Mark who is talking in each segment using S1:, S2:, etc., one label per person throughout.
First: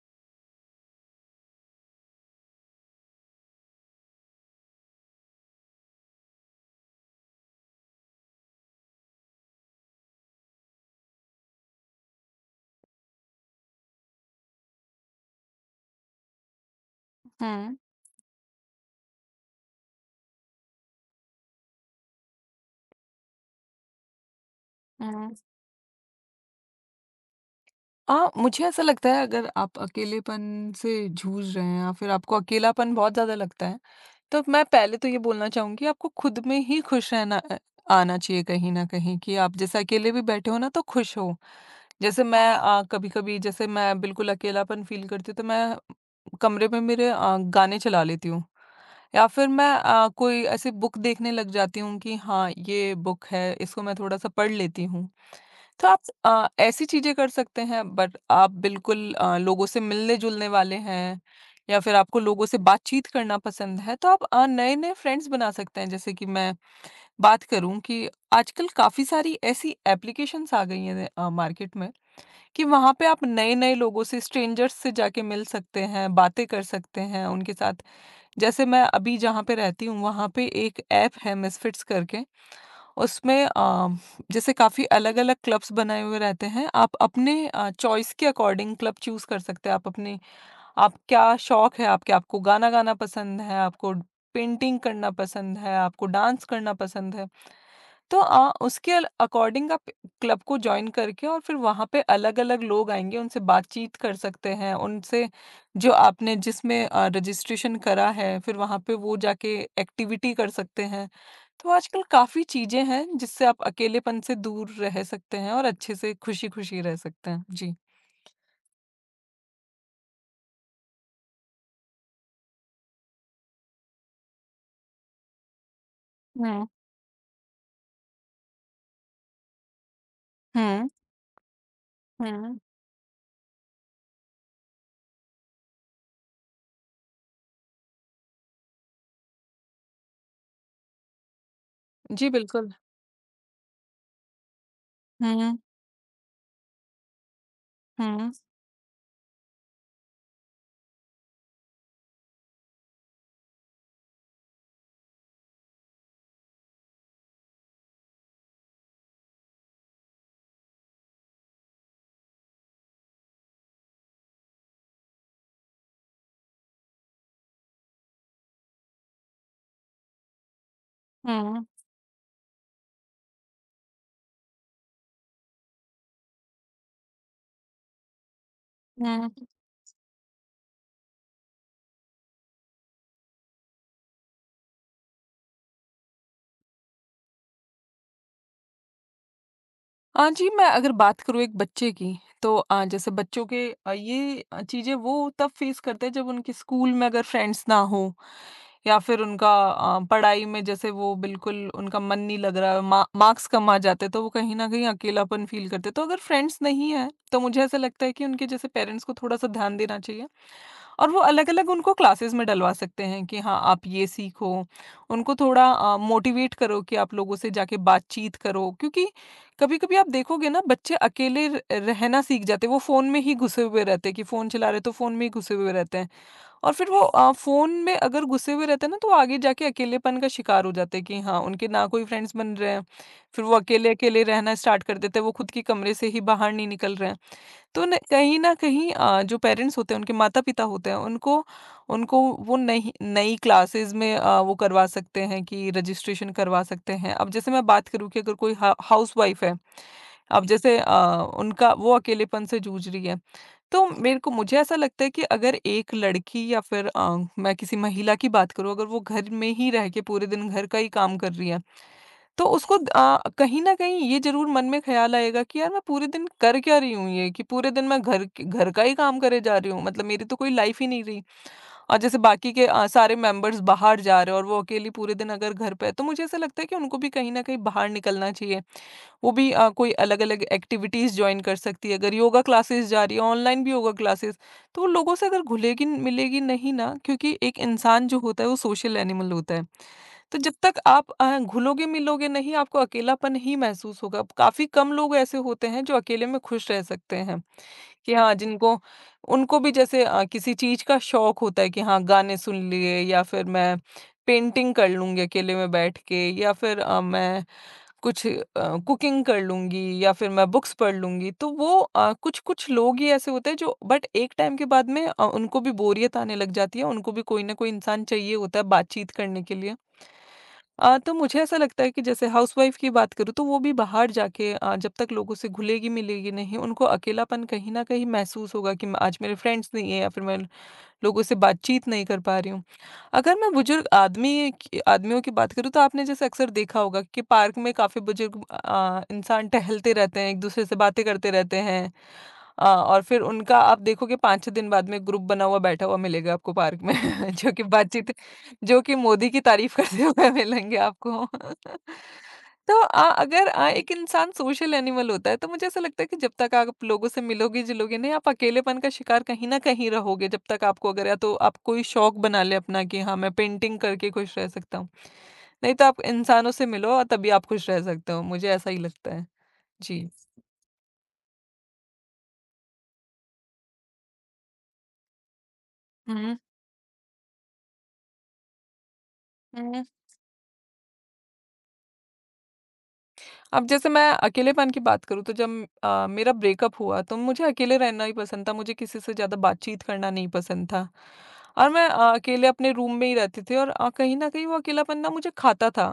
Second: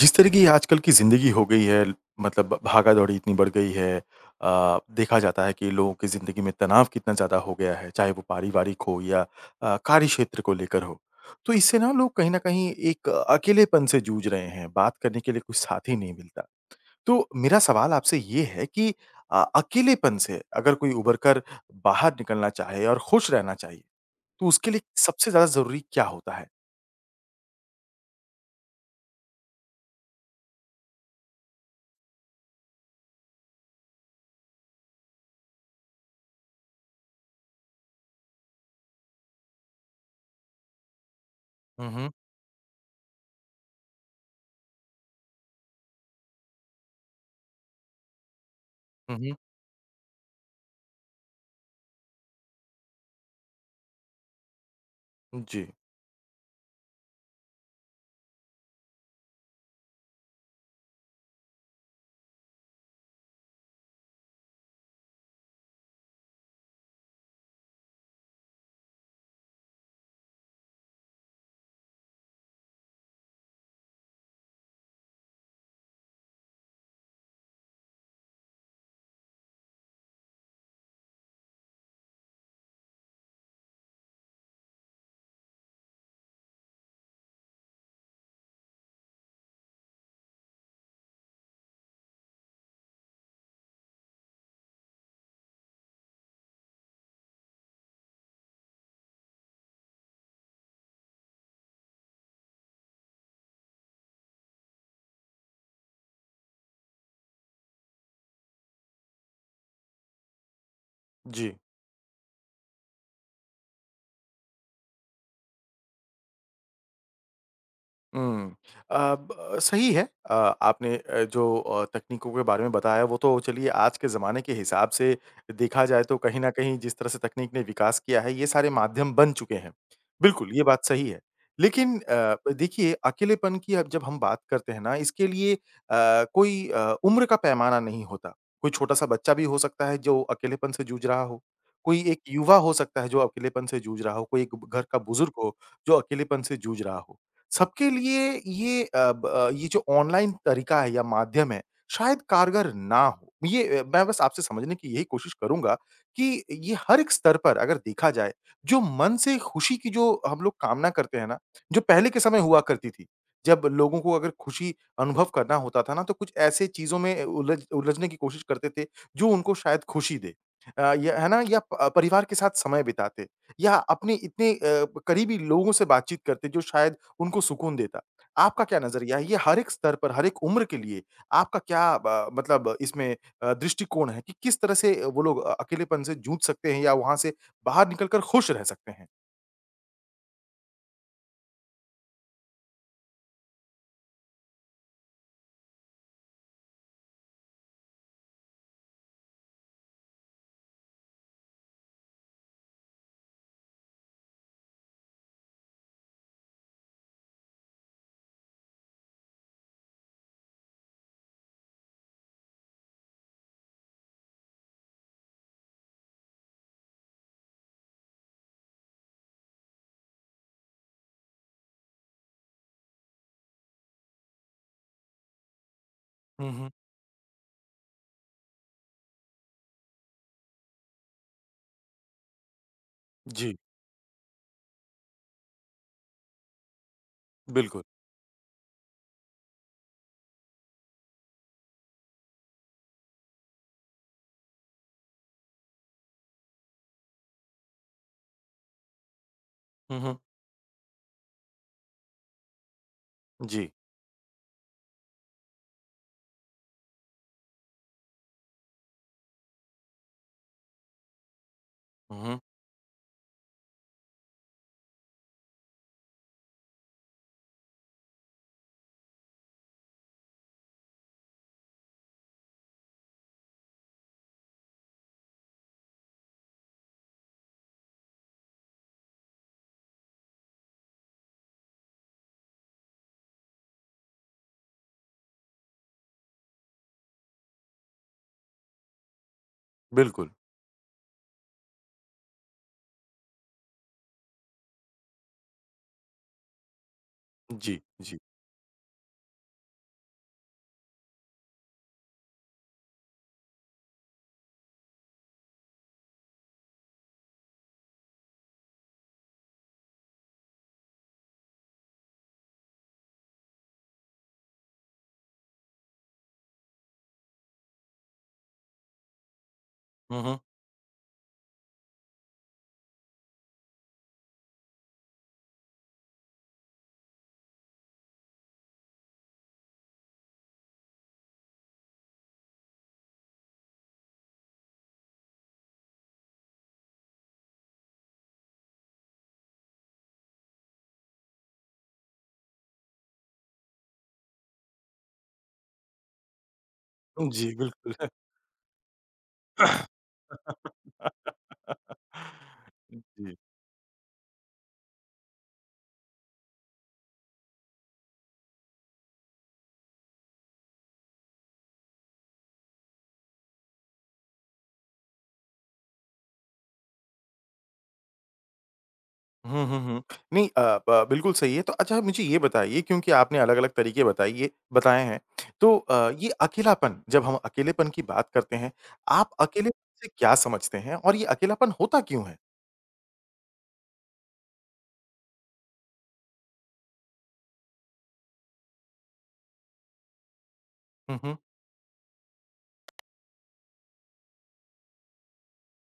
S1: जिस तरह की आजकल की ज़िंदगी हो गई है, मतलब भागा-दौड़ी इतनी बढ़ गई है। देखा जाता है कि लोगों की ज़िंदगी में तनाव कितना ज़्यादा हो गया है, चाहे वो पारिवारिक हो या कार्य क्षेत्र को लेकर हो। तो इससे ना लोग कहीं न कहीं एक अकेलेपन से जूझ रहे हैं, बात करने के लिए कोई साथी नहीं मिलता। तो मेरा
S2: हुँ,
S1: सवाल आपसे ये है कि अकेलेपन से अगर कोई उभर कर बाहर निकलना चाहे और खुश रहना चाहिए, तो उसके लिए सबसे
S2: हुँ।
S1: ज़्यादा ज़रूरी क्या होता है?
S2: मुझे ऐसा लगता है अगर आप अकेलेपन से जूझ रहे हैं या फिर आपको अकेलापन बहुत ज़्यादा लगता है, तो मैं पहले तो ये बोलना चाहूँगी आपको खुद में ही खुश रहना आना चाहिए कहीं न कहीं कि आप जैसे अकेले भी बैठे हो ना तो खुश हो।
S1: हुँ, हुँ।
S2: जैसे मैं कभी-कभी जैसे मैं बिल्कुल अकेलापन फ़ील करती हूँ तो मैं कमरे में मेरे गाने चला लेती हूँ
S1: हुँ,
S2: या
S1: हुँ।
S2: फिर मैं कोई ऐसी बुक देखने लग जाती हूँ कि हाँ, ये बुक है इसको मैं थोड़ा-सा पढ़ लेती हूँ।
S1: जी,
S2: तो आप ऐसी चीज़ें कर सकते हैं बट आप बिल्कुल लोगों से मिलने-जुलने वाले हैं या फिर आपको लोगों से बातचीत करना पसंद है तो आप नए-नए फ्रेंड्स बना सकते हैं। जैसे कि मैं बात करूँ कि आजकल काफ़ी सारी ऐसी एप्लीकेशंस आ गई हैं मार्केट में कि वहाँ पे आप नए-नए लोगों से स्ट्रेंजर्स से जाके मिल सकते हैं, बातें कर सकते हैं उनके साथ। जैसे मैं अभी जहाँ पे रहती हूँ वहाँ पे एक ऐप है मिसफिट्स करके उसमें जैसे काफ़ी अलग-अलग क्लब्स बनाए हुए रहते हैं। आप अपने चॉइस के अकॉर्डिंग क्लब चूज़ कर सकते हैं। आप अपने आप क्या शौक है आपके, आपको गाना गाना पसंद है, आपको पेंटिंग करना पसंद है, आपको डांस करना पसंद है। तो उसके अल अकॉर्डिंग आप क्लब को जॉइन करके और फिर वहाँ पे अलग-अलग लोग आएँगे, उनसे बातचीत कर सकते हैं, उनसे जो आपने जिसमें रजिस्ट्रेशन करा है, फिर वहाँ पे वो जाके एक्टिविटी कर सकते हैं।
S1: जी।
S2: तो आजकल काफ़ी चीज़ें हैं जिससे आप अकेलेपन से दूर रह सकते हैं और अच्छे से खुशी-खुशी रह सकते हैं। जी।
S1: हुँ। अ, ब सही है। अ, आपने जो तकनीकों के बारे में बताया वो तो चलिए आज के ज़माने के हिसाब से देखा जाए तो कहीं न
S2: हुँ।
S1: कहीं जिस तरह से तकनीक ने विकास किया है ये सारे माध्यम बन चुके हैं। बिल्कुल, ये बात
S2: हुँ।
S1: सही है। लेकिन
S2: हुँ।
S1: देखिए अकेलेपन की अब जब हम बात करते हैं ना इसके लिए कोई उम्र का पैमाना नहीं होता। कोई छोटा-सा बच्चा भी हो सकता है जो अकेलेपन से जूझ रहा हो, कोई एक
S2: जी,
S1: युवा हो
S2: बिल्कुल।
S1: सकता है जो अकेलेपन से जूझ रहा हो, कोई एक घर का बुजुर्ग
S2: हुँ,
S1: हो
S2: हुँ,
S1: जो अकेलेपन से जूझ रहा हो। सबके लिए
S2: हुँ।
S1: ये अ, ब अ, ये जो ऑनलाइन तरीका है या माध्यम है, शायद कारगर ना हो। मैं बस आपसे समझने की यही कोशिश करूँगा कि ये हर एक स्तर पर अगर देखा जाए, जो मन से खुशी की जो हम लोग कामना करते हैं ना, जो पहले के समय हुआ करती थी। जब लोगों को अगर खुशी अनुभव करना होता था ना, तो कुछ ऐसे चीज़ों में उलझने की कोशिश करते थे, जो उनको शायद खुशी दे। या है ना? या
S2: हुँ,
S1: प परिवार के साथ समय बिताते या अपने इतने करीबी लोगों से बातचीत करते, जो शायद उनको सुकून देता। आपका क्या नज़रिया है?
S2: हुँ।
S1: ये हर एक स्तर पर, हर एक उम्र के लिए आपका क्या ब मतलब इसमें दृष्टिकोण है कि किस तरह से वो लोग अकेलेपन से जूझ सकते हैं या वहाँ से बाहर निकल कर खुश रह सकते हैं?
S2: हाँ जी, मैं अगर बात करूँ एक बच्चे की, तो जैसे बच्चों के ये चीज़ें वो तब फ़ेस करते हैं जब उनके स्कूल में अगर फ्रेंड्स ना हो या फिर उनका पढ़ाई में जैसे वो बिल्कुल उनका मन नहीं लग रहा है, मा मार्क्स कम आ जाते हैं, तो वो कहीं न कहीं अकेलापन फ़ील करते हैं। तो अगर फ्रेंड्स नहीं है, तो मुझे ऐसा लगता है कि उनके जैसे पेरेंट्स को थोड़ा-सा ध्यान देना चाहिए। और वो अलग-अलग उनको क्लासेस में डलवा सकते हैं कि हाँ, आप ये सीखो। उनको थोड़ा मोटिवेट करो कि आप लोगों से जाके बातचीत करो क्योंकि कभी-कभी आप देखोगे ना बच्चे अकेले र रहना सीख जाते हैं। वो फ़ोन में ही घुसे हुए रहते हैं कि फ़ोन चला रहे हैं तो फ़ोन में ही घुसे हुए रहते हैं।
S1: हुँ, हुँ।
S2: और फिर वो फ़ोन में अगर घुसे हुए रहते हैं ना तो वो आगे जाके अकेलेपन का शिकार हो जाते हैं कि हाँ, उनके ना कोई फ्रेंड्स बन रहे हैं। फिर वो
S1: जी,
S2: अकेले-अकेले रहना स्टार्ट कर देते हैं। वो खुद के कमरे से ही बाहर नहीं निकल रहे हैं।
S1: बिल्कुल।
S2: तो न कहीं न कहीं जो पेरेंट्स होते हैं, उनके माता-पिता होते हैं, उनको उनको वो नहीं नई क्लासेज़ में वो करवा सकते हैं कि रजिस्ट्रेशन करवा सकते हैं। अब जैसे मैं बात करूँ कि अगर कोई हा हाउसवाइफ़ है,
S1: हुँ, हुँ।
S2: अब जैसे उनका वो अकेलेपन से जूझ रही है,
S1: जी।
S2: तो मेरे को मुझे ऐसा लगता है कि अगर एक लड़की या फिर मैं किसी महिला की बात करूँ, अगर वो घर में ही रह के पूरे दिन घर का ही काम कर रही है
S1: हुँ, हुँ।
S2: तो उसको कहीं न कहीं ये ज़रूर मन में ख़्याल आएगा कि यार मैं पूरे दिन कर क्या रही हूँ ये? कि पूरे दिन मैं घर का ही काम करे जा रही हूँ, मतलब मेरी तो कोई लाइफ़ ही नहीं रही। और जैसे बाकी के सारे मेंबर्स बाहर जा रहे हैं और वो अकेली पूरे दिन अगर घर पे है, तो मुझे ऐसा लगता है कि उनको भी कहीं न कहीं बाहर निकलना चाहिए। वो भी कोई अलग-अलग एक्टिविटीज़ जॉइन कर सकती है, अगर योगा क्लासेस जा रही है, ऑनलाइन भी योगा क्लासेस, तो उन लोगों से अगर घुलेगी मिलेगी नहीं ना क्योंकि एक इंसान जो होता है वो सोशल एनिमल होता है।
S1: बिल्कुल।
S2: तो जब तक आप घुलोगे मिलोगे नहीं आपको अकेलापन ही महसूस होगा। काफ़ी कम लोग ऐसे होते हैं जो अकेले में खुश रह सकते हैं,
S1: जी,
S2: कि
S1: जी।
S2: हाँ जिनको उनको भी जैसे किसी चीज़ का शौक होता है कि हाँ गाने सुन लिए या फिर मैं पेंटिंग कर लूँगी अकेले में बैठ के या फिर मैं कुछ कुकिंग कर लूँगी या फिर मैं बुक्स पढ़ लूँगी, तो वो कुछ-कुछ लोग ही ऐसे होते हैं जो बट एक टाइम के बाद में उनको भी बोरियत आने लग जाती है, उनको भी कोई ना कोई इंसान चाहिए होता है बातचीत करने के लिए।
S1: हुँ, हुँ।
S2: तो मुझे ऐसा लगता है कि जैसे हाउसवाइफ़ की बात करूँ तो वो भी बाहर जाके जब तक लोगों से घुलेगी-मिलेगी नहीं, उनको अकेलापन कहीं न कहीं महसूस होगा कि म आज मेरे फ्रेंड्स नहीं है या फिर मैं लोगों से बातचीत नहीं कर पा रही हूँ। अगर मैं बुजुर्ग आदमी की आदमियों की बात करूँ तो आपने जैसे अक्सर देखा होगा कि पार्क में काफ़ी बुजुर्ग इंसान टहलते रहते हैं, एक-दूसरे से बातें करते रहते हैं। और फिर उनका आप देखोगे 5-6 दिन बाद में ग्रुप बना हुआ बैठा हुआ मिलेगा आपको पार्क में जो
S1: जी,
S2: कि
S1: बिल्कुल।
S2: बातचीत जो कि मोदी की तारीफ करते हुए मिलेंगे आपको। तो अ,
S1: जी।
S2: अगर अ, एक इंसान सोशल एनिमल होता है तो मुझे ऐसा लगता है कि जब तक आप लोगों से मिलोगे-जुलोगे नहीं, आप अकेलेपन का शिकार कहीं न कहीं रहोगे जब तक आपको अगर या तो आप कोई शौक बना लें अपना कि हाँ, मैं पेंटिंग करके खुश रह सकता हूँ। नहीं तो आप इंसानों से मिलो और तभी आप खुश रह सकते हो, मुझे ऐसा ही लगता है।
S1: हुँ, हुँ, हुँ।
S2: जी।
S1: नहीं, अ, ब बिल्कुल सही है। तो अच्छा मुझे ये बताइए क्योंकि आपने अलग-अलग तरीके बताइए बताए हैं। तो अ, ये
S2: हुँ,
S1: अकेलापन जब हम अकेलेपन की बात करते हैं, आप अकेलेपन
S2: हुँ।
S1: से क्या समझते हैं और ये अकेलापन होता क्यों है?
S2: अब जैसे मैं अकेलेपन की बात करूँ तो जब मेरा ब्रेकअप हुआ तो मुझे अकेले रहना ही पसंद था, मुझे किसी से ज़्यादा बातचीत करना नहीं पसंद था।
S1: हुँ, हुँ।
S2: और मैं अकेले अपने रूम में ही रहती थी और कहीं न कहीं वो अकेलापन ना मुझे खाता था।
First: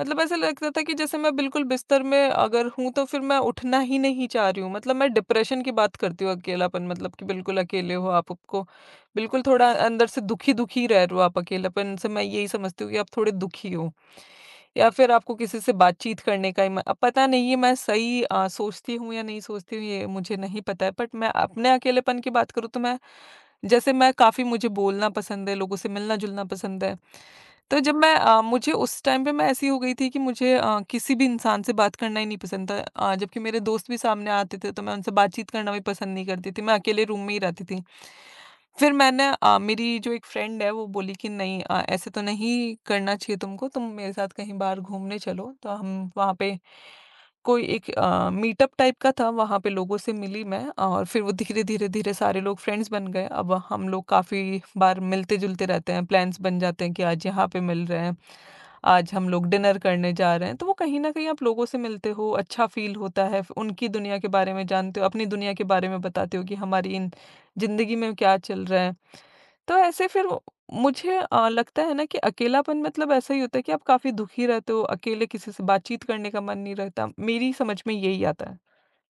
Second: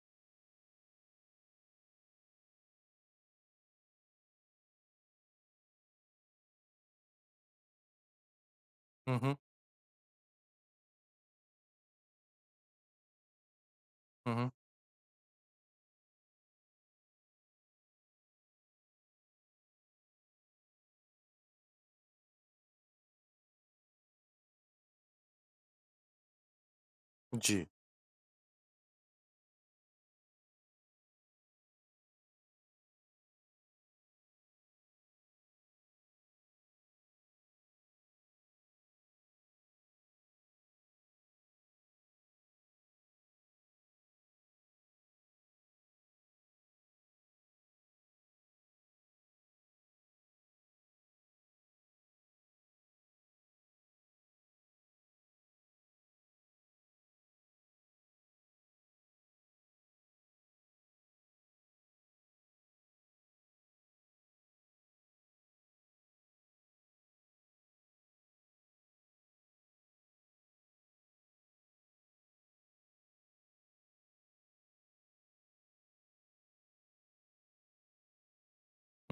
S2: मतलब ऐसा लगता था कि जैसे मैं बिल्कुल बिस्तर में अगर हूँ तो फिर मैं उठना ही नहीं चाह रही हूँ। मतलब मैं डिप्रेशन की बात करती हूँ अकेलापन मतलब कि बिल्कुल अकेले हो आप, आपको
S1: हुँ, हुँ।
S2: बिल्कुल थोड़ा अंदर से दुखी-दुखी रह रहे हो आप अकेलापन से मैं यही समझती हूँ कि आप थोड़े दुखी हो।
S1: हुँ, हुँ।
S2: या फिर आपको किसी से बातचीत करने का ही म अब पता नहीं है मैं सही सोचती हूँ या नहीं सोचती हूँ ये मुझे नहीं पता है। बट मैं अपने अकेलेपन की बात करूँ तो मैं जैसे मैं काफ़ी मुझे बोलना पसंद है, लोगों से मिलना-जुलना पसंद है।
S1: जी।
S2: तो जब मैं मुझे उस टाइम पे मैं ऐसी हो गई थी कि मुझे किसी भी इंसान से बात करना ही नहीं पसंद था जबकि मेरे दोस्त भी सामने आते थे तो मैं उनसे बातचीत करना भी पसंद नहीं करती थी मैं अकेले रूम में ही रहती थी फिर मैंने मेरी जो एक फ्रेंड है वो बोली कि नहीं ऐसे तो नहीं करना चाहिए तुमको तुम मेरे साथ कहीं बाहर घूमने चलो तो हम वहाँ पे कोई एक मीटअप टाइप का था, वहाँ पे लोगों से मिली मैं और फिर वो धीरे-धीरे-धीरे सारे लोग फ्रेंड्स बन गए। अब हम लोग काफ़ी बार मिलते-जुलते रहते हैं, प्लान्स बन जाते हैं कि आज यहाँ पे मिल रहे हैं, आज हम लोग डिनर करने जा रहे हैं। तो वो कहीं न कहीं आप लोगों से मिलते हो, अच्छा फ़ील होता है, फ उनकी दुनिया के बारे में जानते हो, अपनी दुनिया के बारे में बताते हो कि हमारी इन ज़िंदगी में क्या चल रहा है। तो ऐसे फिर वो मुझे लगता है ना कि अकेलापन मतलब ऐसा ही होता है कि आप काफ़ी दुखी रहते हो, अकेले किसी से बातचीत करने का मन नहीं रहता, मेरी समझ में यही आता है।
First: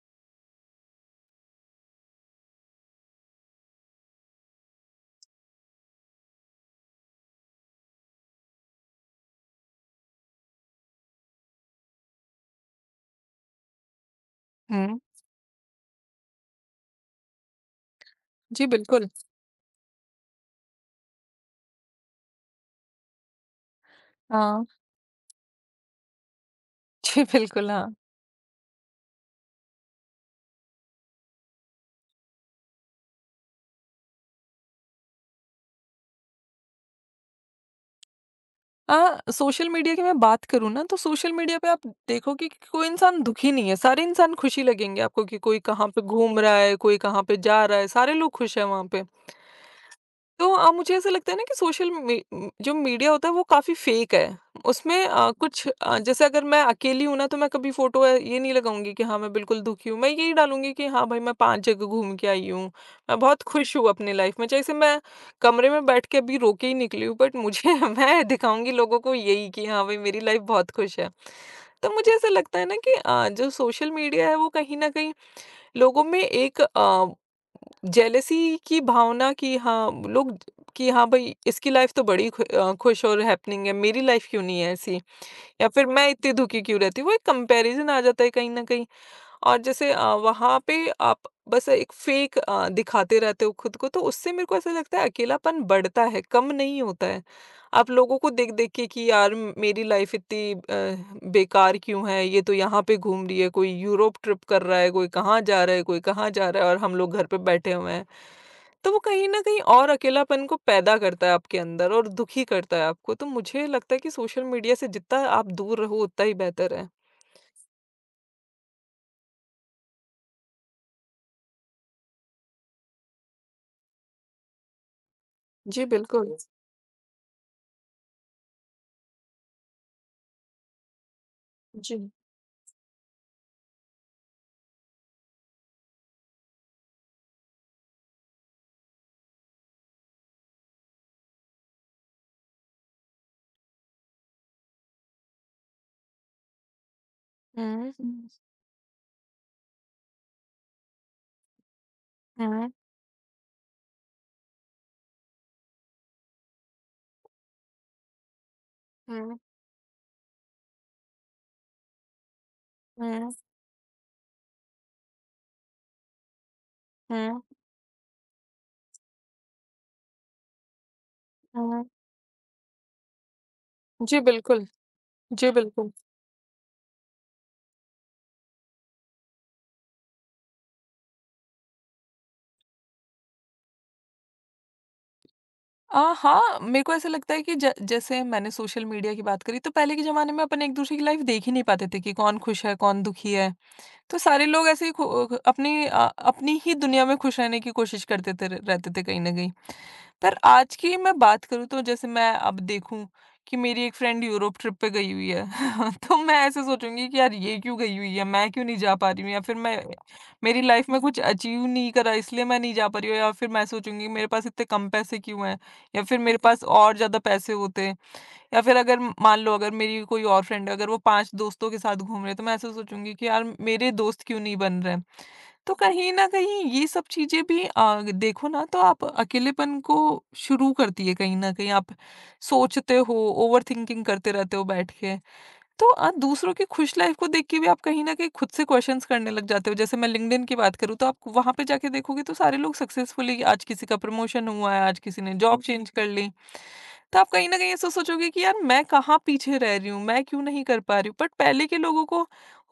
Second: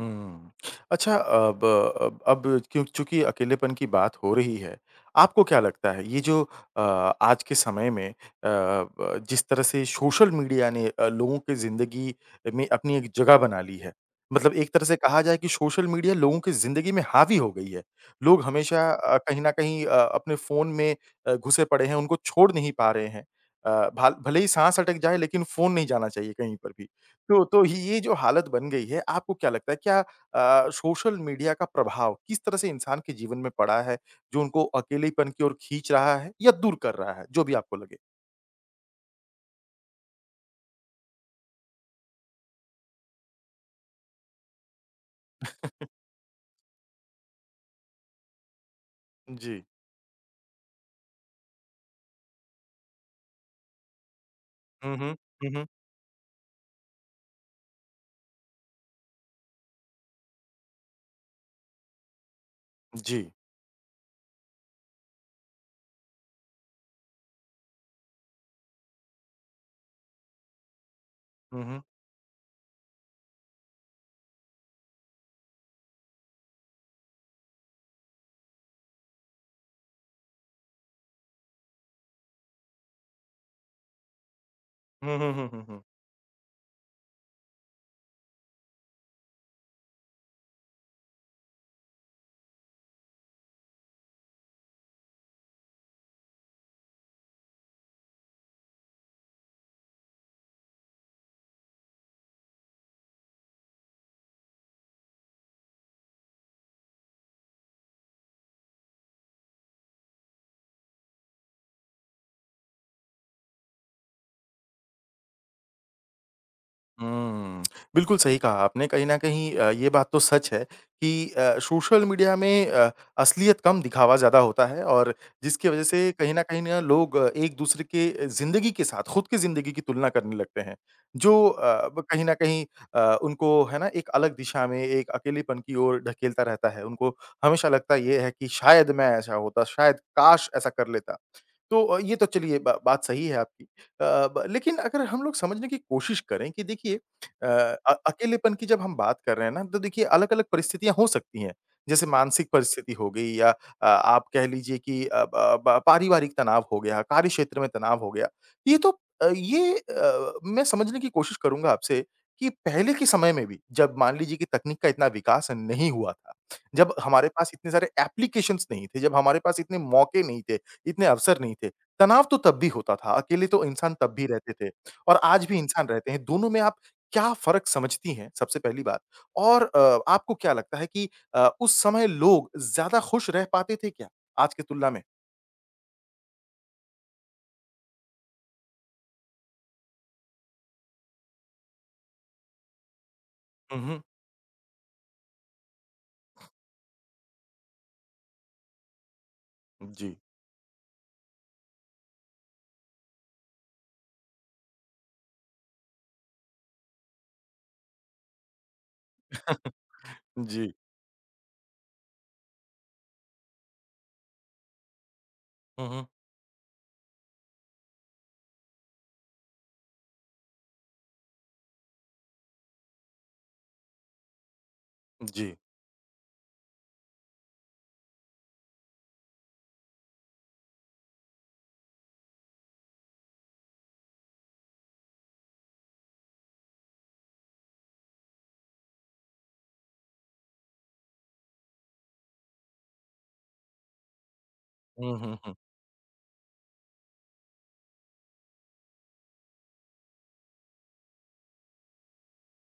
S1: हुँ। अच्छा, अब क्यों चूँकि अकेलेपन की बात हो रही है, आपको क्या लगता है ये जो आज के समय में अ, ब जिस तरह से सोशल मीडिया ने लोगों की ज़िंदगी में अपनी एक जगह बना ली है। मतलब एक तरह से
S2: हुँ।
S1: कहा जाए कि सोशल मीडिया लोगों की ज़िंदगी में हावी हो गई है। लोग
S2: जी,
S1: हमेशा
S2: बिल्कुल।
S1: कहीं न कहीं अपने फ़ोन में घुसे पड़े हैं, उनको छोड़ नहीं पा रहे हैं। अ, भाल भले ही
S2: हाँ।
S1: साँस अटक जाए लेकिन फ़ोन नहीं जाना चाहिए कहीं पर भी।
S2: जी,
S1: तो
S2: बिल्कुल, हाँ।
S1: ये जो हालत बन गई है, आपको क्या लगता है क्या सोशल मीडिया का प्रभाव किस तरह से इंसान के जीवन में पड़ा है, जो उनको अकेलेपन की ओर खींच रहा है या दूर कर रहा है? जो भी आपको लगे।
S2: सोशल मीडिया की मैं बात करूँ ना तो सोशल मीडिया पे आप देखोगे कि कोई इंसान दुखी नहीं है, सारे इंसान खुशी लगेंगे आपको कि कोई कहाँ पे घूम रहा है, कोई कहाँ पे जा रहा है, सारे लोग खुश हैं वहाँ पे।
S1: जी।
S2: तो मुझे ऐसा लगता है ना कि सोशल जो मीडिया होता है वो काफ़ी फेक है।
S1: हुँ,
S2: उसमें
S1: हुँ। हुँ, हुँ।
S2: कुछ जैसे अगर मैं अकेली हूँ ना तो मैं कभी फ़ोटो ये नहीं लगाऊँगी कि हाँ, मैं बिल्कुल दुखी हूँ। मैं यही डालूँगी कि हाँ भाई मैं 5 जगह घूम के आई हूँ। मैं
S1: जी।
S2: बहुत खुश हूँ अपनी लाइफ़ में। जैसे मैं कमरे में बैठ के अभी रो के ही निकली हूँ बट मुझे मैं दिखाऊँगी लोगों को यही कि हाँ भाई मेरी लाइफ़ बहुत खुश है।
S1: हुँ, हुँ।
S2: तो मुझे ऐसा लगता है ना कि जो सोशल मीडिया है वो कहीं न कहीं लोगों में एक जेलेसी की भावना कि हाँ लोग कि हाँ भाई इसकी लाइफ तो बड़ी खुश और हैपनिंग है, मेरी लाइफ क्यों नहीं है ऐसी?
S1: हुँ, हुँ, हुँ, हुँ,
S2: या
S1: हुँ।
S2: फिर मैं इतनी दुखी क्यों रहती हूँ? वो एक कंपैरिज़न आ जाता है कहीं न कहीं। और जैसे वहाँ पे आप बस एक फेक दिखाते रहते हो खुद को तो उससे मेरे को ऐसा लगता है अकेलापन बढ़ता है, कम नहीं होता है। आप लोगों को देख-देख के कि यार मेरी लाइफ इतनी बेकार क्यों है? ये तो यहाँ पे घूम रही है, कोई यूरोप ट्रिप कर रहा है, कोई कहाँ जा रहा है, कोई कहाँ जा रहा है और हम लोग घर पे बैठे हुए हैं। तो वो कहीं न कहीं और अकेलापन को पैदा करता है आपके अंदर और दुखी करता है आपको। तो मुझे लगता है कि सोशल मीडिया से जितना आप दूर रहो उतना ही बेहतर है।
S1: हुँ। बिल्कुल सही कहा आपने। कहीं न कहीं ये बात तो सच है कि सोशल मीडिया में असलियत कम, दिखावा ज़्यादा होता है और जिसकी वज़ह
S2: जी,
S1: से कहीं
S2: बिल्कुल।
S1: न कहीं ना लोग एक-दूसरे के ज़िंदगी के साथ, खुद की ज़िंदगी की तुलना करने लगते हैं। जो अ,
S2: जी।
S1: ब कहीं न कहीं उनको है ना एक अलग दिशा में, एक अकेलेपन की ओर ढकेलता रहता है। उनको हमेशा लगता ये है कि शायद मैं ऐसा होता, शायद काश ऐसा कर लेता। तो ये तो चलिए ब बात सही है आपकी। अ, ब लेकिन अगर हम लोग समझने की कोशिश करें कि देखिए
S2: हुँ।
S1: अकेलेपन की जब हम बात कर रहे हैं ना, तो देखिए अलग-अलग परिस्थितियाँ हो सकती हैं। जैसे मानसिक
S2: हुँ,
S1: परिस्थिति हो गई या आप कह लीजिए कि अ, ब ब पारिवारिक तनाव हो गया, कार्य क्षेत्र में तनाव हो गया। ये तो
S2: हुँ,
S1: मैं समझने की कोशिश करूँगा आपसे कि पहले के
S2: हुँ,
S1: समय में भी जब मान लीजिए कि तकनीक का इतना विकास नहीं हुआ था, जब हमारे
S2: हुँ,
S1: पास इतने सारे एप्लीकेशंस नहीं थे, जब हमारे पास इतने मौके नहीं थे, इतने अवसर नहीं थे।
S2: हुँ।
S1: तनाव तो तब भी होता था, अकेले तो इंसान तब
S2: जी,
S1: भी रहते
S2: बिल्कुल।
S1: थे और आज
S2: जी,
S1: भी इंसान
S2: बिल्कुल।
S1: रहते हैं, दोनों में आप क्या फ़र्क समझती हैं, सबसे पहली बात? और आपको क्या लगता है कि उस समय लोग ज़्यादा खुश रह पाते थे क्या, आज की तुलना में?
S2: हाँ, मेरे को ऐसा लगता है कि ज जैसे मैंने सोशल मीडिया की बात करी तो पहले के ज़माने में अपन एक-दूसरे की लाइफ़ देख ही नहीं पाते थे कि कौन खुश है, कौन दुखी है।
S1: हुँ, हुँ।
S2: तो सारे लोग ऐसे ही अपनी अपनी ही दुनिया में खुश रहने की कोशिश करते थे र रहते थे कहीं न कहीं।
S1: जी।
S2: पर आज की मैं बात करूँ तो जैसे मैं अब देखूँ कि मेरी एक फ्रेंड यूरोप ट्रिप पे गई हुई है तो मैं ऐसे सोचूंगी कि यार ये क्यों गई हुई है मैं क्यों नहीं जा पा रही हूँ या फिर मैं मेरी
S1: जी।
S2: लाइफ में कुछ अचीव नहीं करा इसलिए मैं नहीं जा पा रही हूँ या फिर मैं सोचूंगी मेरे पास इतने कम पैसे क्यों हैं
S1: हुँ,
S2: या
S1: हुँ।
S2: फिर मेरे पास और ज्यादा पैसे होते या फिर अगर मान लो अगर मेरी कोई और फ्रेंड है, अगर वो 5 दोस्तों के साथ घूम रहे हैं, तो मैं ऐसा सोचूँगी कि यार मेरे दोस्त क्यों नहीं बन रहे हैं।
S1: जी।
S2: तो कहीं न कहीं ये सब चीज़ें भी देखो ना तो आप अकेलेपन को शुरू करती है कहीं न कहीं। आप सोचते हो, ओवरथिंकिंग करते रहते हो बैठ के। तो दूसरों की खुश लाइफ़ को देख के भी आप कहीं न कहीं खुद से क्वेश्चन्स करने लग जाते हो। जैसे मैं लिंक्डइन की बात करूँ तो आप वहाँ पे जाके देखोगे तो सारे लोग सक्सेसफुली आज किसी का प्रमोशन हुआ है, आज
S1: हुँ,
S2: किसी ने
S1: हुँ, हुँ।
S2: जॉब चेंज कर ली। तो आप कहीं न कहीं ऐसा सोचोगे कि यार मैं कहाँ पीछे रह रही हूँ, मैं क्यों नहीं कर पा रही हूँ। बट पहले के लोगों को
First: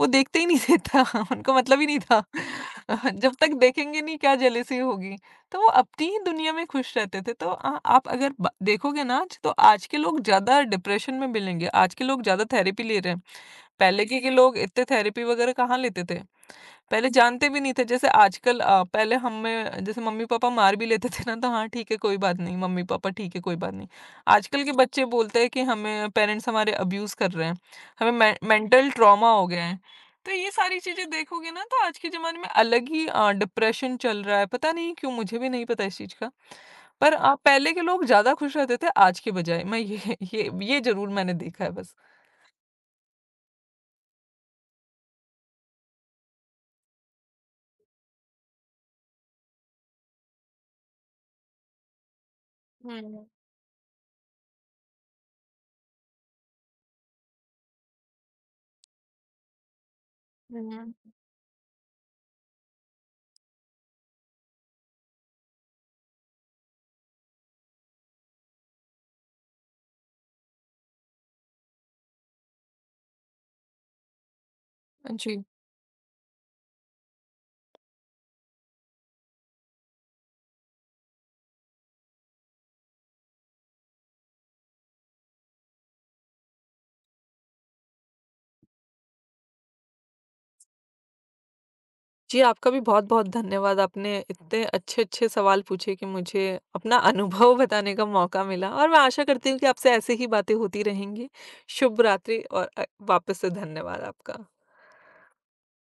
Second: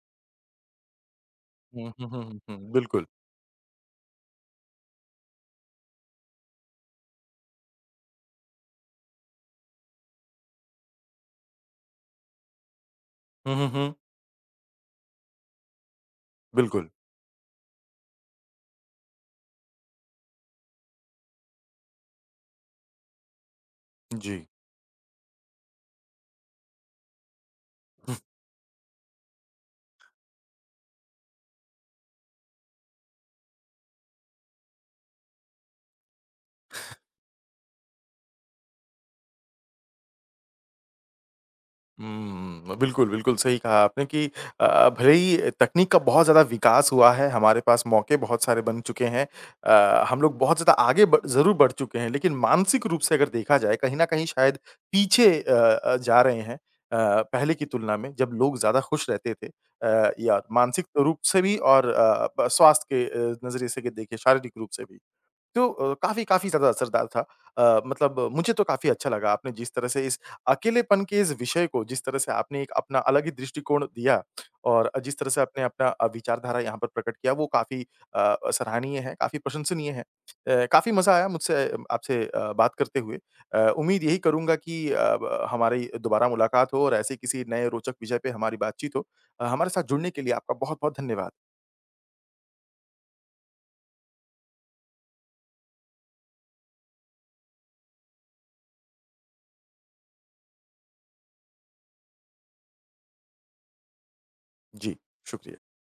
S2: वो देखते ही नहीं देता उनको मतलब ही
S1: हुँ,
S2: नहीं
S1: हुँ, हुँ,
S2: था।
S1: हुँ, हुँ। बिल्कुल।
S2: जब तक देखेंगे नहीं क्या जेलसी होगी। तो वो अपनी ही दुनिया में खुश रहते थे। तो आप अगर ब देखोगे ना आज तो आज के लोग ज़्यादा डिप्रेशन में मिलेंगे, आज के लोग ज़्यादा थेरेपी ले रहे हैं।
S1: हुँ, हुँ, हुँ।
S2: पहले के लोग इतने थेरेपी वगैरह कहाँ लेते थे।
S1: बिल्कुल।
S2: पहले जानते भी नहीं थे जैसे आजकल पहले हमें जैसे मम्मी-पापा मार भी लेते थे ना तो हाँ ठीक है कोई बात नहीं, मम्मी-पापा ठीक है कोई बात नहीं।
S1: जी।
S2: आजकल के बच्चे बोलते हैं कि हमें पेरेंट्स हमारे अब्यूज़ कर रहे हैं, हमें मे मेंटल ट्रॉमा हो गया है। तो ये सारी चीज़ें देखोगे ना तो आज के ज़माने में अलग ही डिप्रेशन चल रहा है, पता नहीं क्यों? मुझे भी नहीं पता इस चीज़ का। पर पहले के लोग ज़्यादा खुश रहते थे आज के बजाय, मैं ये ज़रूर मैंने देखा है बस।
S1: हुँ, बिल्कुल, बिल्कुल सही कहा आपने कि भले ही तकनीक का बहुत ज़्यादा विकास हुआ है, हमारे पास मौके बहुत सारे बन चुके हैं। हम लोग बहुत ज़्यादा आगे ब ज़रूर बढ़ चुके हैं, लेकिन मानसिक रूप से
S2: हुँ,
S1: अगर देखा जाए, कहीं न कहीं शायद पीछे जा रहे हैं। अ, पहले की तुलना में जब लोग ज़्यादा खुश रहते थे या मानसिक
S2: हुँ,
S1: रूप से भी और अ, ब स्वास्थ्य के नज़रिए से के देखें, शारीरिक रूप से भी। तो काफ़ी काफ़ी ज़्यादा असरदार था। मतलब मुझे तो काफ़ी अच्छा लगा आपने जिस तरह से इस अकेलेपन के इस विषय को जिस तरह से आपने एक अपना अलग ही दृष्टिकोण दिया और
S2: हुँ,
S1: जिस तरह से
S2: जी।
S1: आपने अपना विचारधारा यहाँ पर प्रकट किया वो काफ़ी सराहनीय है, काफ़ी प्रशंसनीय है। काफ़ी मज़ा आया मुझसे आपसे बात करते हुए। उम्मीद यही करूँगा कि अ, ब हमारी दोबारा मुलाकात हो और ऐसे किसी नए रोचक विषय पे हमारी बातचीत हो। हमारे साथ जुड़ने के लिए आपका बहुत-बहुत धन्यवाद।
S2: जी, आपका भी बहुत-बहुत धन्यवाद। आपने इतने अच्छे-अच्छे सवाल पूछे कि मुझे अपना अनुभव बताने का मौका मिला और मैं आशा करती हूँ कि आपसे ऐसे ही बातें होती रहेंगी। शुभ रात्रि और वापस से धन्यवाद आपका।
S1: जी, शुक्रिया।